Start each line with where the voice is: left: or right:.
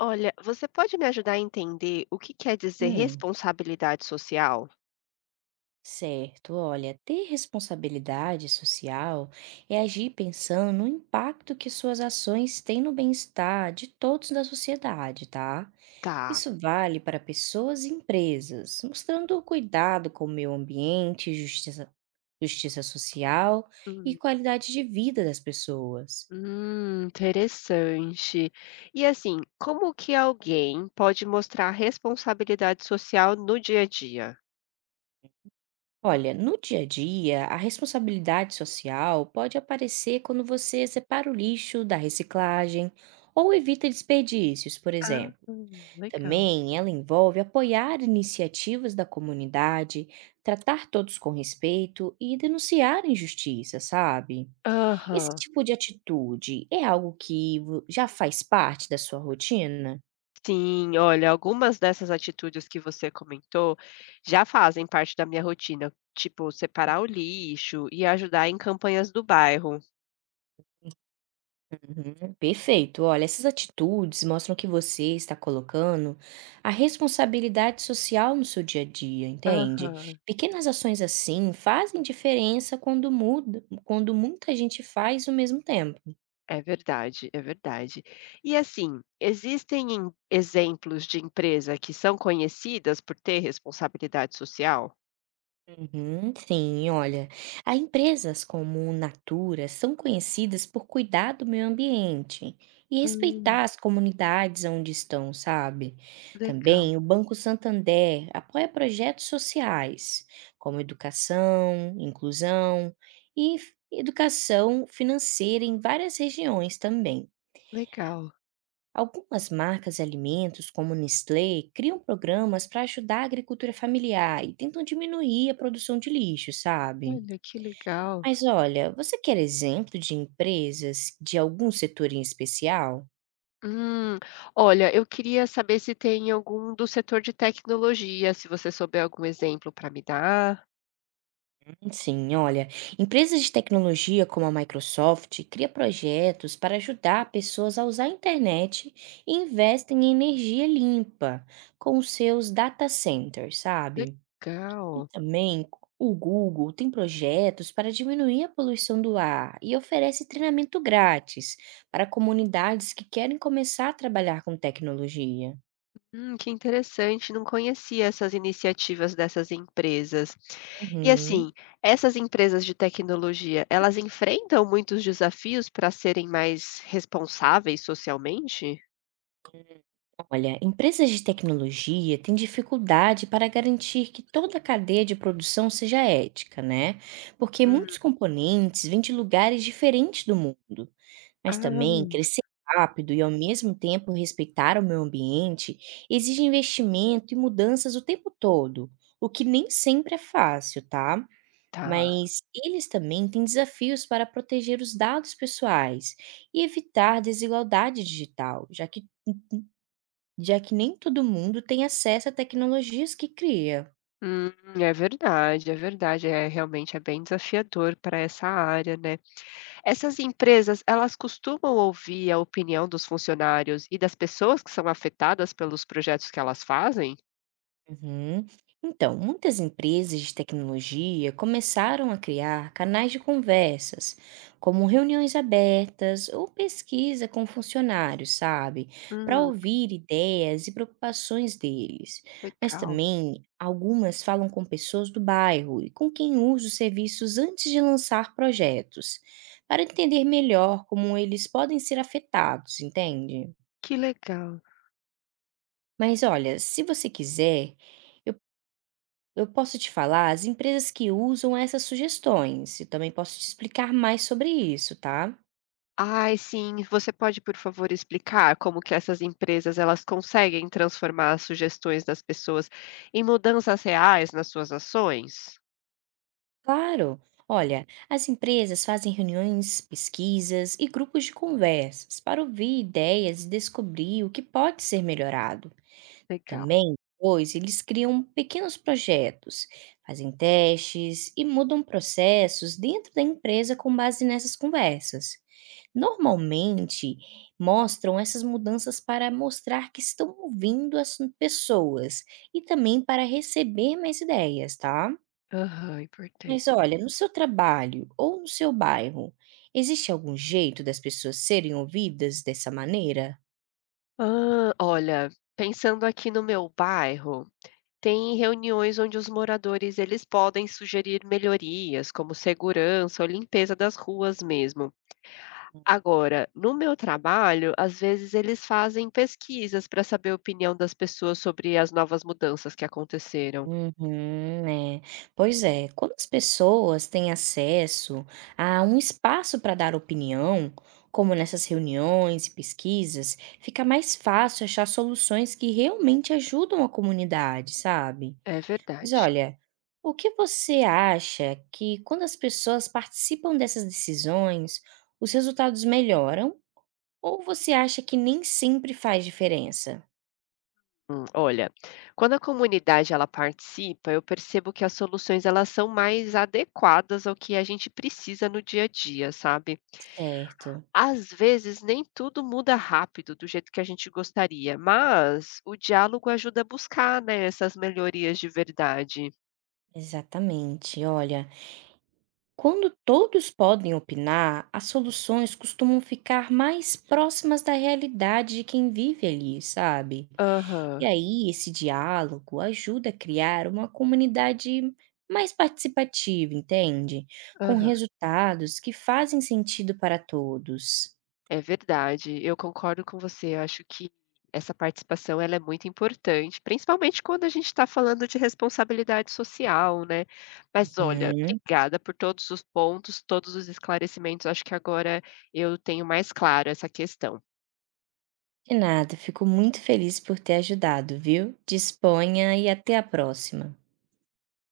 left: Olha, você pode me ajudar a entender o que quer dizer
right: Hum,
left: responsabilidade social?
right: certo. Olha, ter responsabilidade social é agir pensando no impacto que suas ações têm no bem-estar de todos da sociedade, tá?
left: Tá.
right: Isso vale para pessoas e empresas, mostrando o cuidado com o meio ambiente, justiça, justiça social e
left: Hum,
right: qualidade de vida das pessoas.
left: interessante. E assim, como que alguém pode mostrar responsabilidade social no dia a dia?
right: Olha, no dia a dia, a responsabilidade social pode aparecer quando você separa o lixo da reciclagem ou evita desperdícios, por
left: Ah,
right: exemplo.
left: legal.
right: Também ela envolve apoiar iniciativas da comunidade, tratar todos com respeito e denunciar injustiça, sabe? Esse
left: Aham.
right: tipo de atitude é algo que já faz parte da sua rotina?
left: Sim, olha, algumas dessas atitudes que você comentou já fazem parte da minha rotina, tipo separar o lixo e ajudar em campanhas do bairro.
right: Uhum, perfeito. Olha, essas atitudes mostram que você está colocando a responsabilidade social no seu dia a dia, entende?
left: Aham.
right: Pequenas ações assim fazem diferença quando muita gente faz ao mesmo tempo.
left: É verdade, é verdade. E assim, existem em exemplos de empresa que são conhecidas por ter responsabilidade social?
right: Uhum, sim, olha, há empresas como Natura são conhecidas por cuidar do meio ambiente e
left: Hum,
right: respeitar as comunidades onde estão, sabe?
left: legal,
right: Também o Banco Santander apoia projetos sociais, como educação, inclusão e educação financeira em várias regiões também.
left: legal.
right: Algumas marcas de alimentos, como Nestlé, criam programas para ajudar a agricultura familiar e tentam diminuir a produção de lixo, sabe?
left: Olha, que legal.
right: Mas olha, você quer exemplo de empresas de algum setor em especial?
left: Hum, olha, eu queria saber se tem algum do setor de tecnologia, se você souber algum exemplo para me dar.
right: Sim, olha, empresas de tecnologia como a Microsoft cria projetos para ajudar pessoas a usar a internet e investem em energia limpa com os seus data centers, sabe? E
left: Legal.
right: também, o Google tem projetos para diminuir a poluição do ar e oferece treinamento grátis para comunidades que querem começar a trabalhar com tecnologia.
left: Que interessante, não conhecia essas iniciativas dessas empresas. E
right: Uhum.
left: assim, essas empresas de tecnologia, elas enfrentam muitos desafios para serem mais responsáveis socialmente?
right: Olha, empresas de tecnologia têm dificuldade para garantir que toda a cadeia de produção seja ética, né? Porque
left: Hum,
right: muitos componentes vêm de lugares diferentes do mundo. Mas também
left: ah,
right: crescer rápido e ao mesmo tempo respeitar o meio ambiente exige investimento e mudanças o tempo todo, o que nem sempre é fácil, tá?
left: tá.
right: Mas eles também têm desafios para proteger os dados pessoais e evitar desigualdade digital, já que nem todo mundo tem acesso a tecnologias que cria.
left: Hum, é verdade, é verdade, é realmente é bem desafiador para essa área, né. Essas empresas, elas costumam ouvir a opinião dos funcionários e das pessoas que são afetadas pelos projetos que elas fazem?
right: Uhum. Então, muitas empresas de tecnologia começaram a criar canais de conversas, como reuniões abertas ou pesquisa com funcionários, sabe? Para
left: Hum,
right: ouvir ideias e preocupações deles. Mas
left: legal,
right: também algumas falam com pessoas do bairro e com quem usa os serviços antes de lançar projetos, para entender melhor como eles podem ser afetados, entende?
left: que legal.
right: Mas olha, se você quiser. Eu posso te falar as empresas que usam essas sugestões e também posso te explicar mais sobre isso, tá?
left: Ai, sim. Você pode, por favor, explicar como que essas empresas elas conseguem transformar as sugestões das pessoas em mudanças reais nas suas ações?
right: Claro! Olha, as empresas fazem reuniões, pesquisas e grupos de conversas para ouvir ideias e descobrir o que pode ser melhorado.
left: Legal.
right: Também, depois, eles criam pequenos projetos, fazem testes e mudam processos dentro da empresa com base nessas conversas. Normalmente mostram essas mudanças para mostrar que estão ouvindo as pessoas e também para receber mais ideias, tá?
left: Aham, importante.
right: Mas olha, no seu trabalho ou no seu bairro, existe algum jeito das pessoas serem ouvidas dessa maneira?
left: Ah, olha, pensando aqui no meu bairro, tem reuniões onde os moradores eles podem sugerir melhorias, como segurança ou limpeza das ruas mesmo. Agora, no meu trabalho, às vezes eles fazem pesquisas para saber a opinião das pessoas sobre as novas mudanças que aconteceram.
right: Uhum, né. Pois é, quando as pessoas têm acesso a um espaço para dar opinião, como nessas reuniões e pesquisas, fica mais fácil achar soluções que realmente ajudam a comunidade, sabe?
left: É
right: Mas
left: verdade.
right: olha, o que você acha que quando as pessoas participam dessas decisões, os resultados melhoram? Ou você acha que nem sempre faz diferença?
left: Olha, quando a comunidade ela participa, eu percebo que as soluções elas são mais adequadas ao que a gente precisa no dia a dia, sabe?
right: Certo,
left: Às vezes nem tudo muda rápido do jeito que a gente gostaria, mas o diálogo ajuda a buscar, né, essas melhorias de verdade.
right: exatamente. Olha. Quando todos podem opinar, as soluções costumam ficar mais próximas da realidade de quem vive ali, sabe? E
left: Aham,
right: aí, esse diálogo ajuda a criar uma comunidade mais participativa, entende? Com
left: aham.
right: resultados que fazem sentido para todos.
left: É verdade, eu concordo com você, eu acho que essa participação ela é muito importante, principalmente quando a gente está falando de responsabilidade social, né. Mas olha,
right: Uhum.
left: obrigada por todos os pontos, todos os esclarecimentos, acho que agora eu tenho mais claro essa questão.
right: De nada, fico muito feliz por ter ajudado, viu? Disponha e até a próxima.